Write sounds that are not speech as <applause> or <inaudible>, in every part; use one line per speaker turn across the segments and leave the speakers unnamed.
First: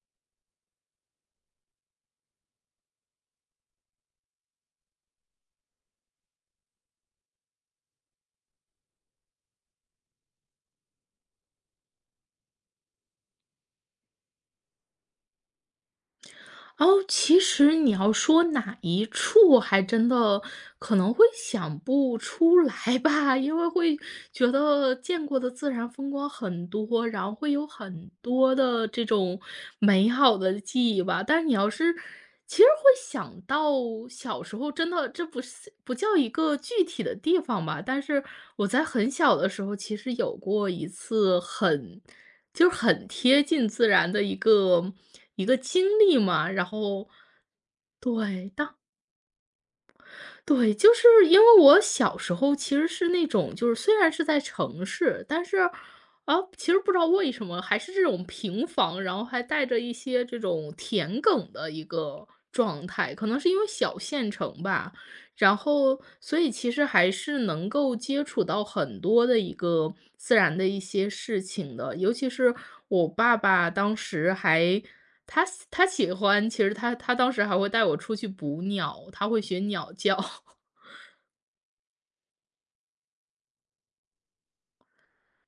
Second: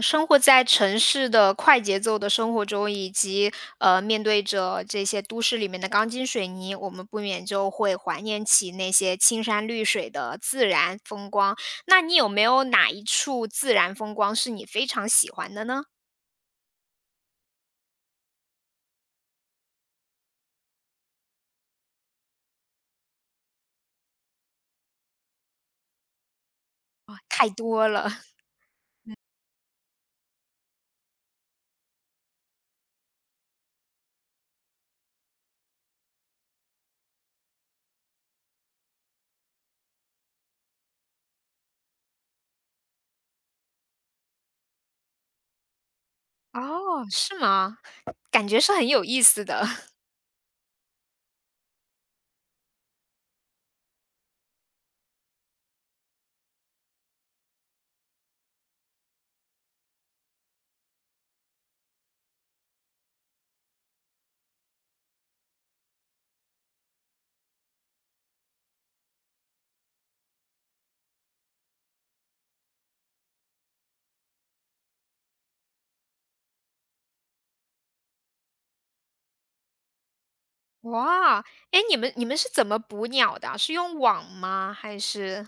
生活在城市的快节奏的生活中，以及面对着这些都市里面的钢筋水泥，我们不免就会怀念起那些青山绿水的自然风光。那你有没有哪一处自然风光是你非常喜欢的呢？
哦，其实你要说哪一处，还真的可能会想不出来吧。<laughs> 因为会觉得见过的自然风光很多，然后
太
会有
多
很
了。 <laughs>
多的这种美好的记忆吧。但是你要是其实会想到小时候，真的这不是不叫一个具体的地方吧，但是我在很小的时候，其实有过一次很就是很贴近自然的一个经历嘛。然
哦，
后
是吗？感
对，
觉是
当
很有意思的。 <laughs>
对，就是因为我小时候其实是那种，就是虽然是在城市，但是其实不知道为什么还是这种平房，然后还带着一些这种田埂的一个状态，可能是因为小县城吧。然后所以其实还是能够接触到很多的一个自然的一些事情的，尤其是我爸爸当时还他喜欢，其实他当时还会带我出去捕鸟，他会学鸟叫。<laughs>
哇！哎，你们是怎么捕鸟的啊，是用网吗？还是？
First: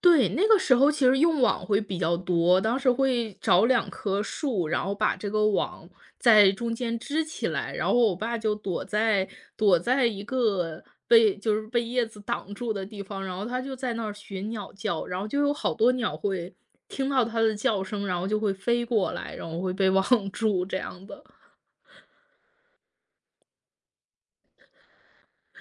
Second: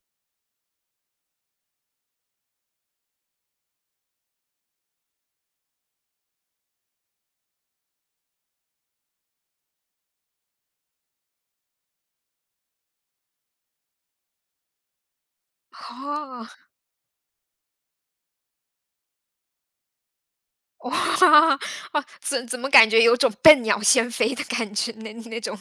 对，那个时候其实用网会比较多，当时会找两棵树，然后把这个网在中间支起来。然后我爸就躲在一个被就是被叶子挡住的地方，然后他就在那儿学鸟叫，然后就有好多鸟
哦。
会听到它的叫声，然后就会飞过来，然后会被 <laughs> 网住这样
哇。
的。
哦，怎么感觉有种笨鸟先飞的感觉，那那种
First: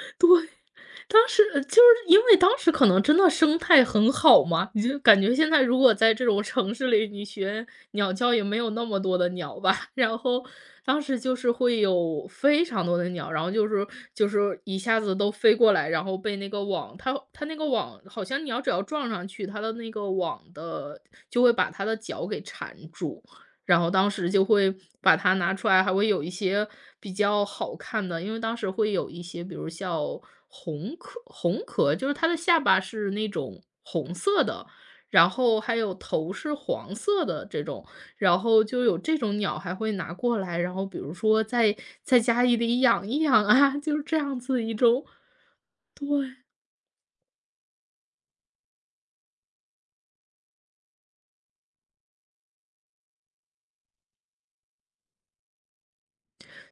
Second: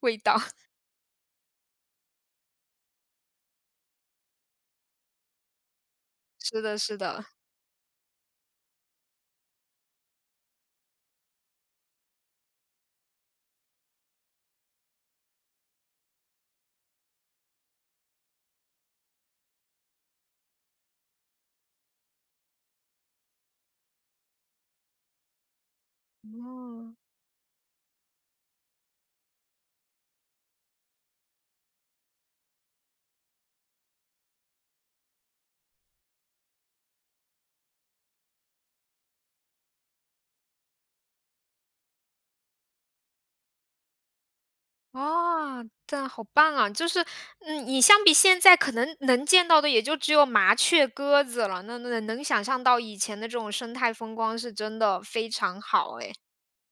味
对，
道。<laughs>
当时就是因为当时可能真的生态很好嘛。你就感觉现在如果在这种
是
城
的，
市
是
里，你
的。
学鸟叫也没有那么多的鸟吧。<laughs> 然后当时就是会有非常多的鸟，然后就是一下子都飞过来。然后被那个网，它那个网好像鸟只要撞上去，它的那个网的就会把它的脚给缠住。然后当时就会把它拿出来，还会有一些
哦。
比较好看的。因为当时会有一些，比如像红壳，就是它的下巴是那种红色的，然后还有头是黄色的这种。然后就有这种鸟还会拿过来，然后比如说在在家里养一养啊。<laughs> 就是这样子一种。
哦，但好棒啊！就是，嗯，你相比现在可能能见到的也就只有麻雀、鸽子了，那那能想象到以前的这种生态风光是真的非常好哎。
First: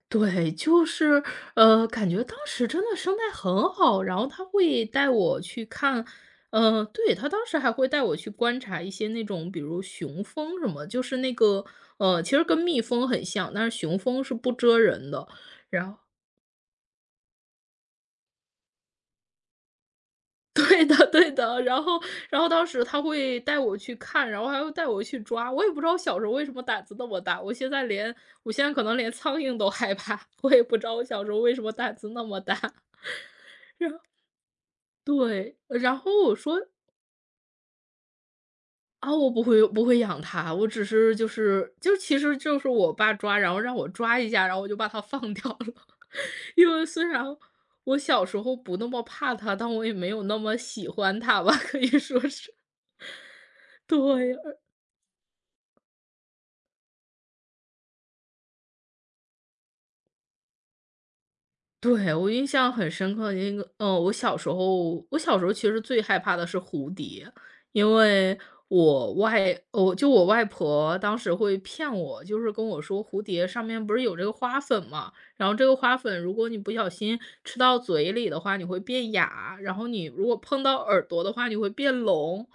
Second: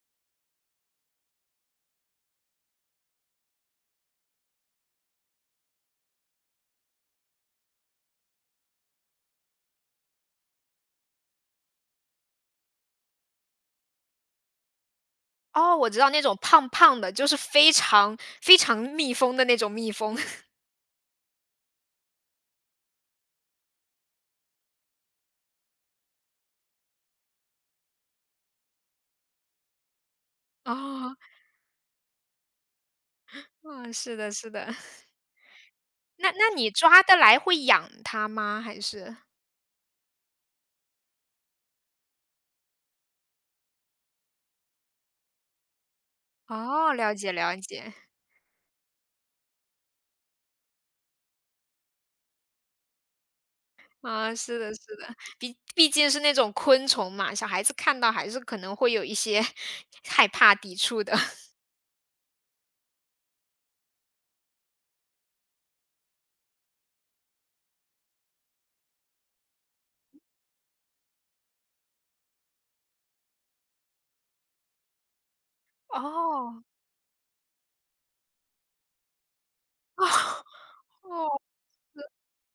对，就是，感觉当时真的生态很好，然后他会带我去看。对，他当时还会带我去观察一些那种，比如雄蜂什么，就是那个，其实跟蜜蜂很像，但是雄蜂是不蜇人的。
哦，我
然后，
知道那种胖胖的，就是非常非常蜜蜂的那种蜜蜂。<laughs>
<laughs> 对的对的。然后当时他会带我去看，然后还会带我去抓。我也不知道小时候为什么胆子那么大，我现在可能连苍蝇都害怕。我也不知道我
哦，
小时候为什么胆子那么大。
嗯，是的，是的。<laughs>
对，然后
那
我
那
说：
你抓得来会养它吗？还
“啊，
是？
我不会养它，我只是就是就其实就是我爸抓，然后让我抓一下，然后我就把它放 <laughs> 掉了。<laughs>” 因为
哦，
虽
了
然
解了解。
我小时候不那么怕它，但我也没有那么喜欢它吧，可以说是。<laughs> 对，
啊，是的，是的，毕竟是那种昆虫嘛，小孩子看到还是可能会有一些 <laughs> 害怕、抵触的。<laughs>
对，我印象很深刻那个。嗯，我小时候其实最害怕的是蝴蝶。因为我外婆当时会骗我，就是跟我说蝴蝶上面不是有这个花粉嘛，然后这个花粉如果你
哦，
不小心吃到嘴里的话，你会变哑，然后
哦，
你如果碰到耳朵的
哦，
话，你会变聋。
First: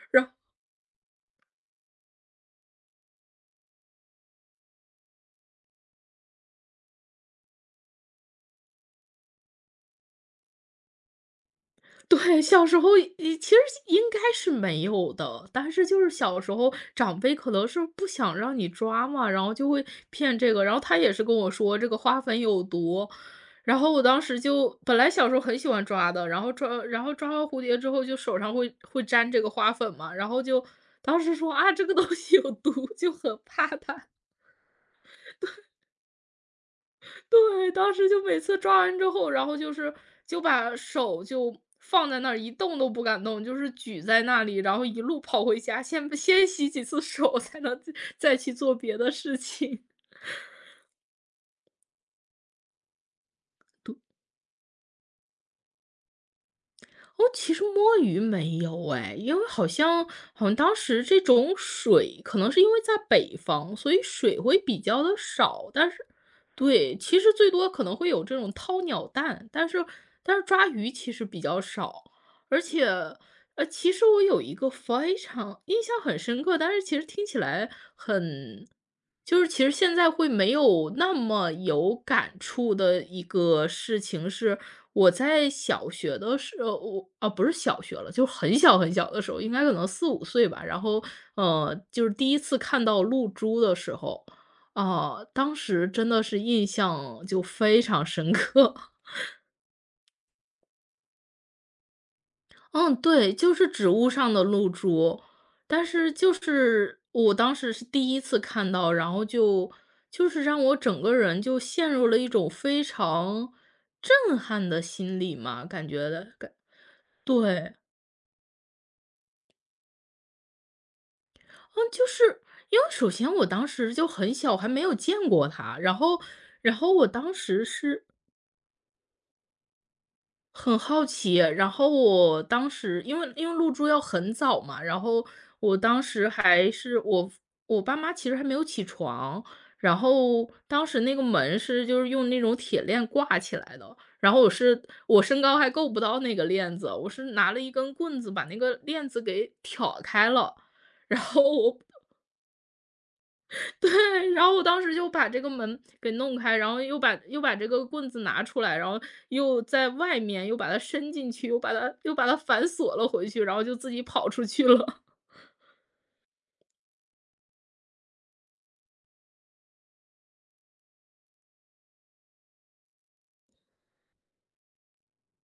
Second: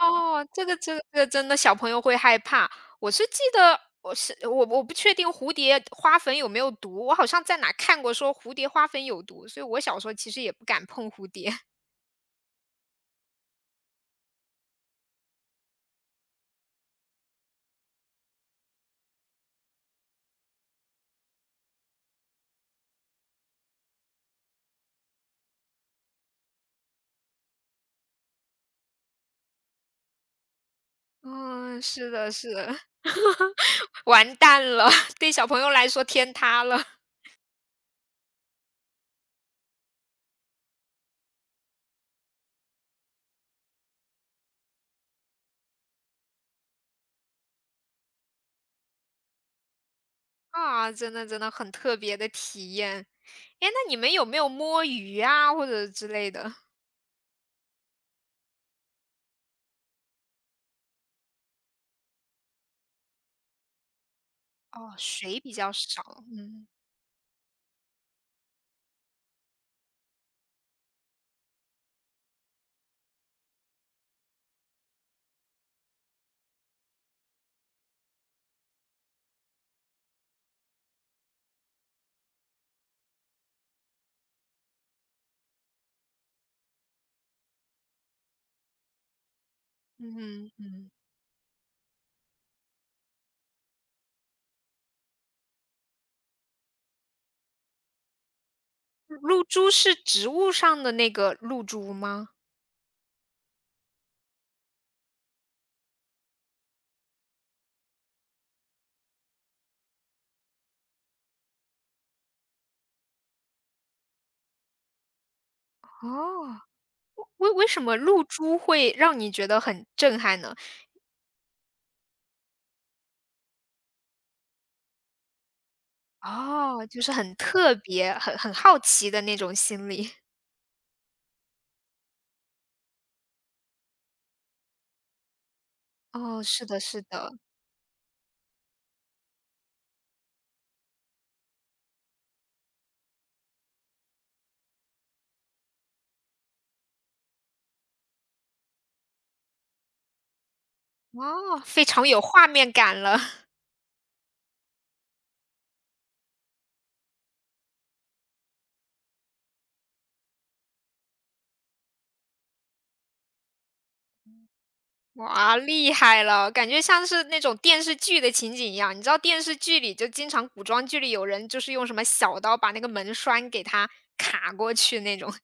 哦，这个真的小朋友会害怕。我是记得我是我我不确定蝴蝶花粉有没有毒，我好像在哪看过说蝴蝶花粉有毒，所以我小时候其实也不敢碰蝴蝶。<laughs>
对，小时候也其实应该是没有的，但是就是小时候长辈可能是不想让你抓嘛，然后就会骗这个，然后他也是跟我说这个花粉有毒。然后我当时就本来小时候很喜欢抓的，然后抓完蝴蝶之后就手上会沾这个花粉嘛，然后就当时说啊
嗯，
这个
是
东
的，
西有
是
毒，
的。
就很怕它。
完蛋了，<laughs> 对小朋友来说天塌了。
对，当时就每次抓完之后，然后就是就把手就放在那儿一动都不敢动，就是举在那里，然后一路跑回家，先洗几次手，才能再去做别的事情。
啊，真的真的很特别的体验。哎，那你们有没有摸鱼啊，或者之类的？
哦，其实摸鱼没有哎。因为好像当时这种水，可能是因为在北方，所以水会比
哦，
较的
水比
少。
较
但是，
少，嗯。
对，其实最多可能会有这种掏鸟蛋，但是抓鱼其实比较少。而且其实我有一个非常印象很深刻，但是其实听起来很其实现在会没有那么有感触的一个事情是，我在小学的时候，不是小学了，就是很小很小的时候，应该可能四五岁
嗯，
吧。然后，就是第一次看到露珠的时候，啊，当时真的是印象就非常深刻。<laughs>
露珠是植物上的那个露珠吗？
嗯，对，就是植物上的露珠，但是就是我当时是第一次看到，然后就是让我整个人就陷入了一种非常震撼的心理嘛，感觉的，
哦，为为
对。
什么露珠会让你觉得很震撼呢？
嗯，就是因为首先我当时就很小，还没有见过它，然后
哦，就
我
是
当
很
时
特
是
别，很很好奇的那种心理。
很好奇。然后我当时因为入住要很早嘛，然后我当时
哦，是
还
的
是
是
我
的。
我爸妈其实还没有起床。然后当时那个门是就是用那种铁链挂起来的，然后我身高还够不到那个链子。我是拿了一根棍子把那个链子给挑开了，然后
哦，
我。
非常有画面感了。
对，然后我当时就把这个门给弄开，然后又把这个棍子拿出来，然后又在外面又把它伸进去，又把它反锁了回去，然后就自己跑出去了。
哇，厉害了！感觉像是那种电视剧的情景一样。你知道电视剧里就经常古装剧里有人就是用什么小刀把那个门栓给它卡过去那种。<laughs>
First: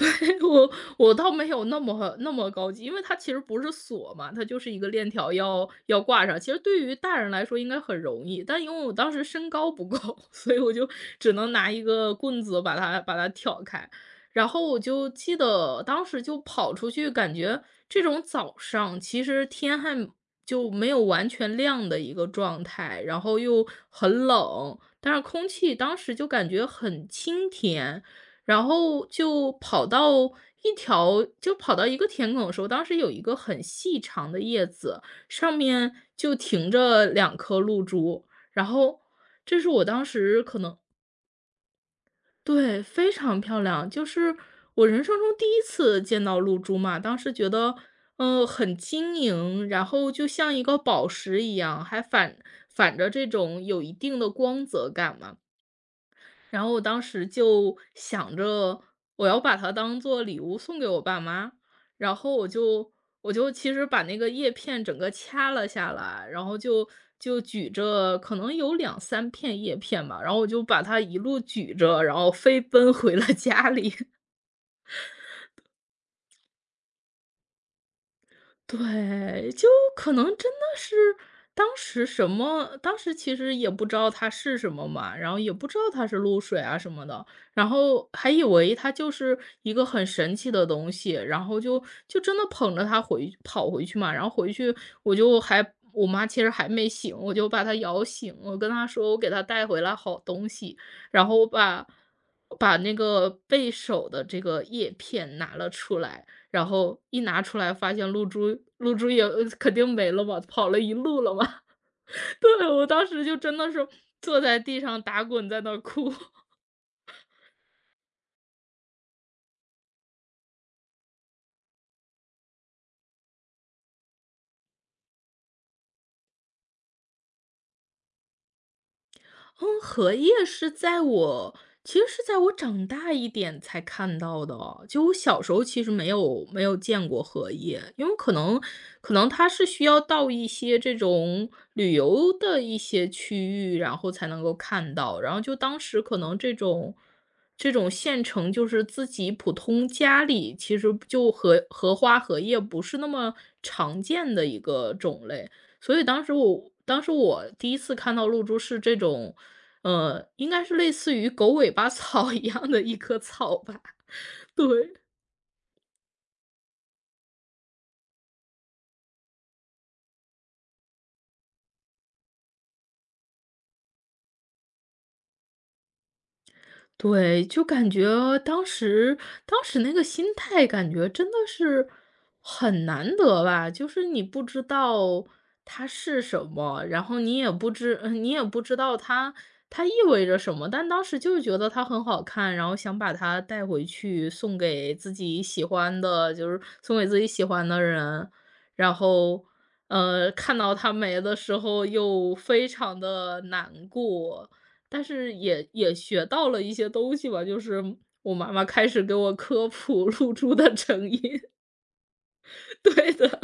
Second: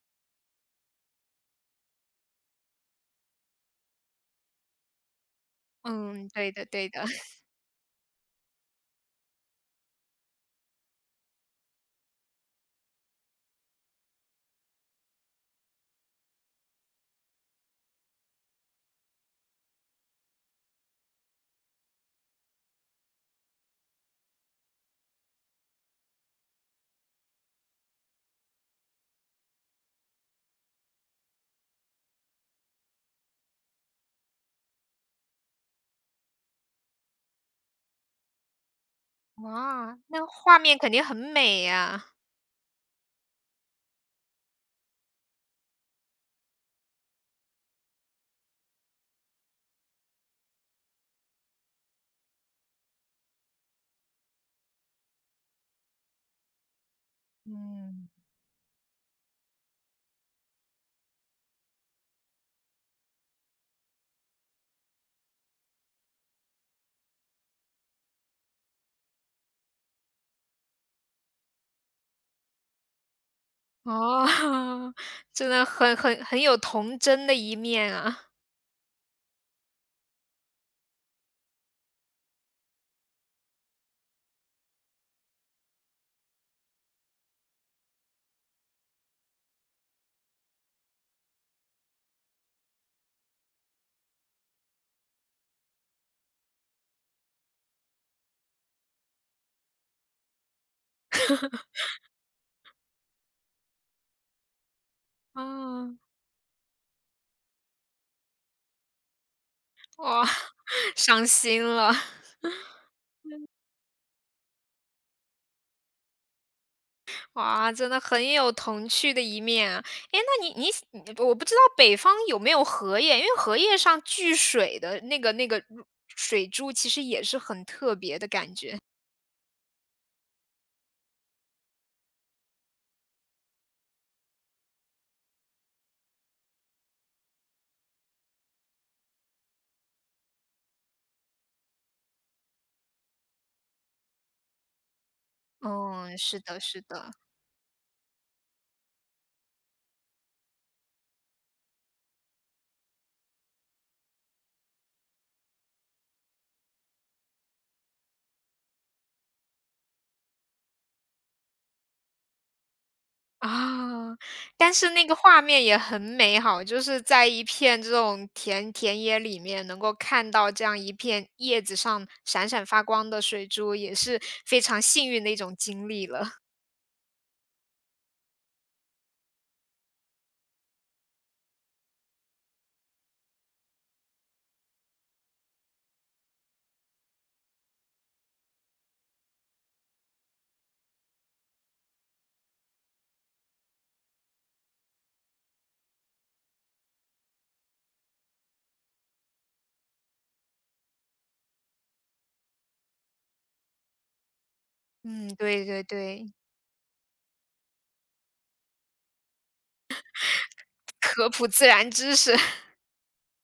<laughs> 我我倒没有那么高级。因为它其实不是锁嘛，它就是一个链条要挂
嗯，
上。其
对
实
的
对
对
于
的。
大人来说应该很容易，但因为我当时身高不够，<laughs> 所以我就只能拿一个棍子把它挑开。然后我就记得当时就跑出去，感觉这种早上其实天还就没有完全亮的一个状态，然后又很冷，但是空气当时就感觉很清甜。然后就跑到一个田埂的时候，当时有一个很细长的叶子，上面就停着两颗露珠。然后这是我
哇，
当
那
时可
画
能
面肯定很美呀。
对，非常漂亮，就是我人生中第一次见到露珠嘛。当时觉得，嗯，很晶莹，然后就像一个宝石一样，还反着这种有一定的光泽感嘛。然后我当时就
嗯。
想着我要把它当做礼物送给我爸妈。然后我就其实把那个叶片整个掐了下来，然后就举着，可能有两三片叶片吧，然后我就把它一路举着，然后飞奔回了家里。
哦。<laughs> 真的很有童真的一面啊。
对，就可能真的是当时其实也不知道它是什么嘛，然后也不知道它是露水啊什么的，然后还以为它就是一个很神奇的东西，然后就真的捧着它回跑回去嘛。然后回去我妈其实还没醒，我就把她摇醒，我跟她说我给她带回来好东西。然后把那个贝手的这个叶片拿了
啊。
出来。然后一拿出来发现露珠也肯定没了
哇，
嘛，
<laughs>
跑了一路
伤
了嘛。
心了。
<laughs> 对，我当时就真的是坐在地上打滚在那儿哭。
哇，真的很有童趣的一面啊！诶，那你我不知道北方有没有荷叶，因为荷叶上聚水的那个那个入水珠，其实也是很特别的感觉。
嗯，荷叶是在我其实是在我长大一点才看到的哦，就我小时候其实没有见过荷叶，因为可能它是需要到一些这种旅游的一些区域，然后才能够看到，然后就当时
嗯，
可能
是
这
的，是
种
的。
这种县城就是自己普通家里其实就荷花、荷叶不是那么常见的一个种类。所以当时我第一次看到露珠是这种应该是类似于狗尾巴草一样的一棵草吧，
啊，但是
对。
那个画面也很美好，就是在一片这种田野里面，能够看到这样一片叶子上闪闪发光的水珠，也是非常幸运的一种经历了。
对，就感觉当时当时那个心态感觉真的是很难得吧，就是你不知道它是什么，然后你也不知呃 <laughs> 你也不知道它意味着什么，但当时就是觉得它很好看，然后想把它带回去送给自己喜欢的，就是送给自己喜欢的人，然后，看到它没的时候又非常的难过。但
嗯，
是
对
也
对
也学
对。
到了一些东西吧，就是我妈妈开始给我科普 <laughs> 露珠的
<laughs>
成
科
因。
普自然知识。
<laughs> 对的，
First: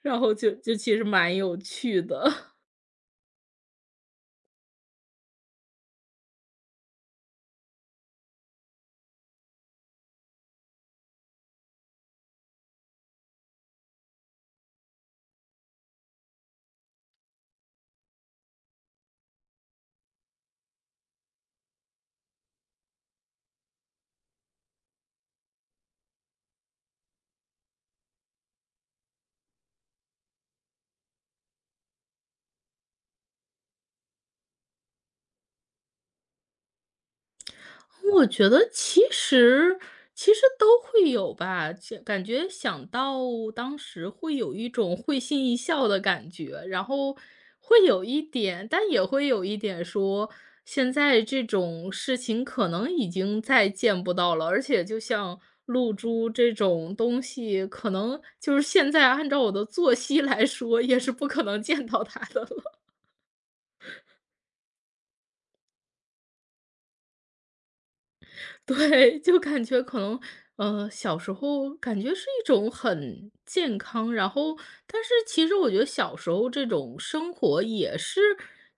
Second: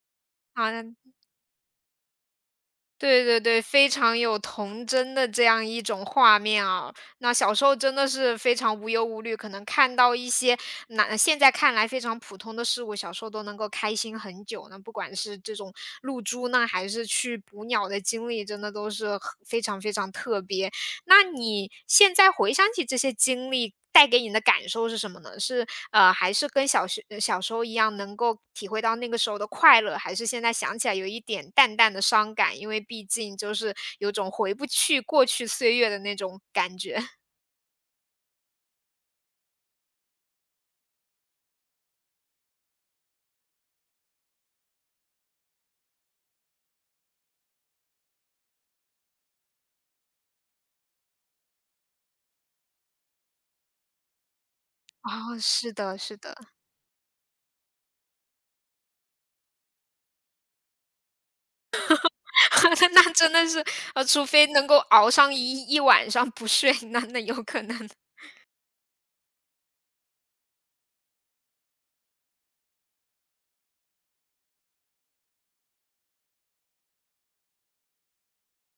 然后就
啊，
就其实蛮有趣的。
对对对，非常有童真的这样一种画面啊。那小时候真的是非常无忧无虑，可能看到一些那现在看来非常普通的事物，小时候都能够开心很久呢。不管是这种露珠呢，还是去捕鸟的经历，真的都是很非常非常特别。那你现在回想起这些经历，带给你的感受是什么呢？是还是跟小学小时候一样，能够体会到那个时候的快乐，还是现在想起来有一点淡淡的伤感？因为毕竟就是有种回不去过去岁月的那种感觉。<laughs>
我觉得其实都会有吧，这感觉想到当时会有一种会心一笑的感觉，然后会有一点，但也会有一点说，现在这种事情可能已经再见不到了，而且就像
哦，是
露
的，是
珠
的。
这种东西，可能就是现在按照我的作息来说，也是不可能见到它的了。
<laughs> 那真的是，除非能够熬上一晚上不睡，那那有可能。
对，就感觉可能，小时候感觉是一种很健康，然后但是其实我觉得小时候这种生活也是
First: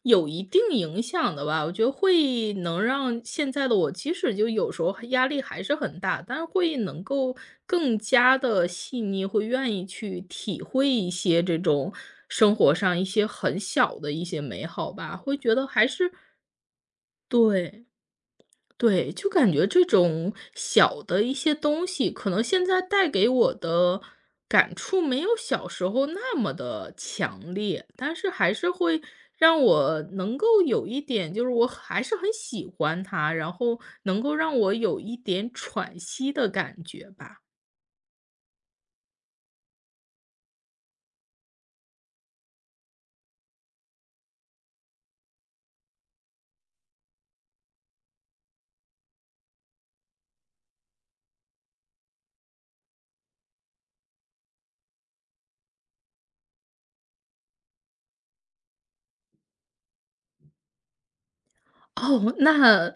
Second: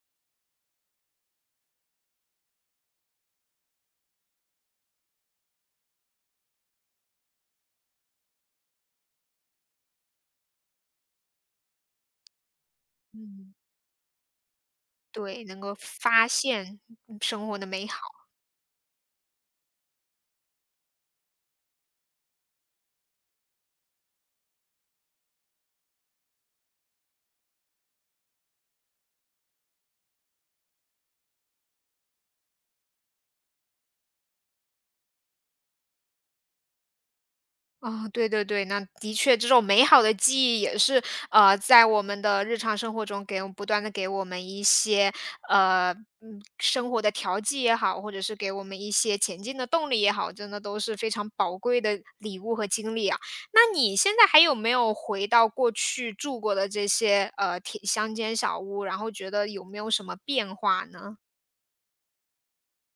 有一定影响的吧。我觉得会能让现在的我，即使就有时候压力还是很大，但是会能够更加的细腻，会愿意去体会一些这种生活上一些
嗯，
很小的一些美好吧，会
对，
觉
能
得
够
还是
发现嗯生活的
对。
美好。
对，就感觉这种小的一些东西，可能现在带给我的感触没有小时候那么的强烈，但是还是会让我能够有一点就是我还是很喜欢它，然后能够让我有一点喘息的感觉吧。
啊，对对对，那的确这种美好的记忆也是，呃，在我们的日常生活中给我们不断的给我们一些，呃，生活的调剂也好，或者是给我们一些前进的动力也好，真的都是非常宝贵的礼物和经历啊。那你现在还有没有回到过去住过的这些，田乡间小屋，然后觉得有没有什么变化呢？
哦，那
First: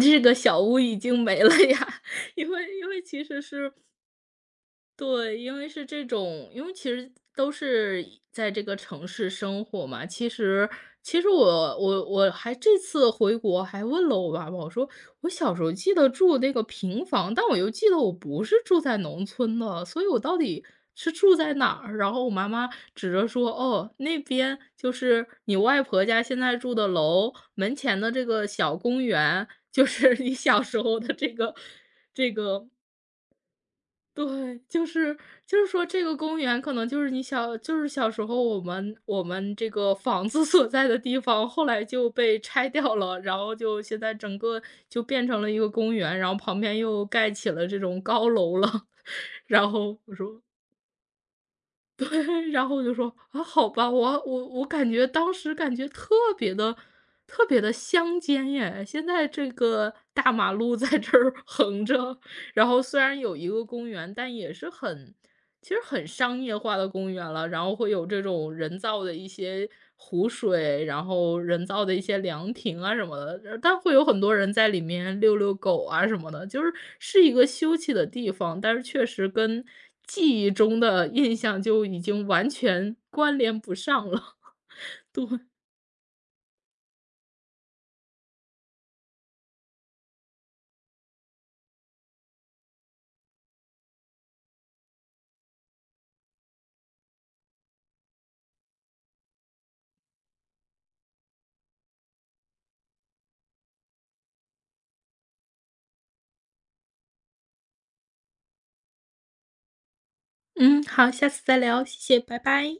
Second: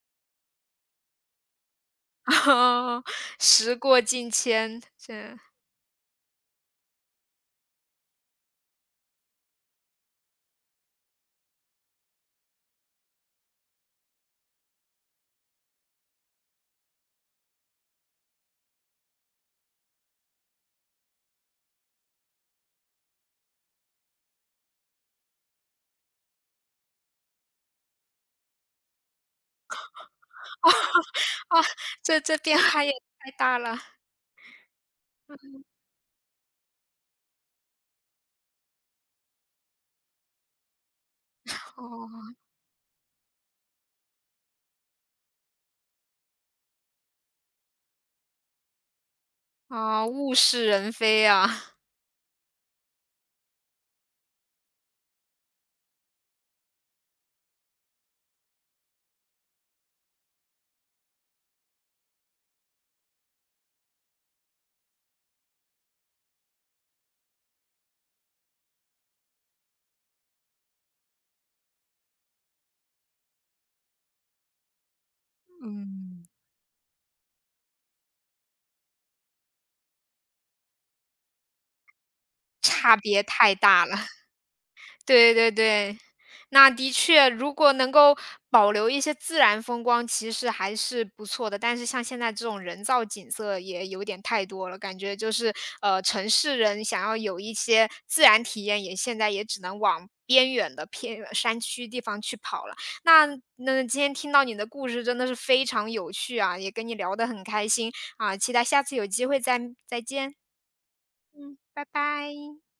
这个小屋已经没了呀，<laughs>
<laughs>
因为
哦，
其实是，
时过境迁，这
对，因为是这种，因为其实都是在这个城市生活嘛。其实，其实我还这次回国还问了我爸爸，我说我小时候记得住那个平房，但我又记得我不是住在农村的，所以我到底是住在哪儿？然后我妈妈指着说，哦，那边就是你外婆家现在住的楼门前的这个小公园，就是你小时候的这个
啊，这
这
这变
个。
化也太大了。
对，就是说这个公园可能就是小时候我们这个房子 <laughs> 所在的地方，后来就
哦。
被拆掉了，然后就现在整个就变成了一个公园，然后旁边又盖起了这种高楼了。<laughs> 然后
啊，
我
物
说，
是人非啊。
<laughs> 然后我就说啊，好吧，我感觉当时感觉别的特别的乡间耶，现在这个大马路在这儿横着，然后虽然有一个公园，但也是其实很商业化的公园了，然后会有这种人造的一些湖水，然后人造的一些凉亭啊什么的，但会有很多人在里面遛遛狗啊什
嗯。
么的，是一个休憩的地方，但是确实跟记忆中的印象就已经完全
差别
关
太
联不
大了。
上了。<laughs> 对，
对对对，那的确，如果能够保留一些自然风光，其实还是不错的。但是像现在这种人造景色也有点太多了，感觉就是城市人想要有一些自然体验，也现在也只能往边远的偏远山区地方去跑了。那那今天听到你的故事真的是非常有趣啊，也跟你聊得很开心啊，期待下次有机会再见。
嗯，好，下次再
嗯，
聊，
拜拜。
谢谢，拜拜。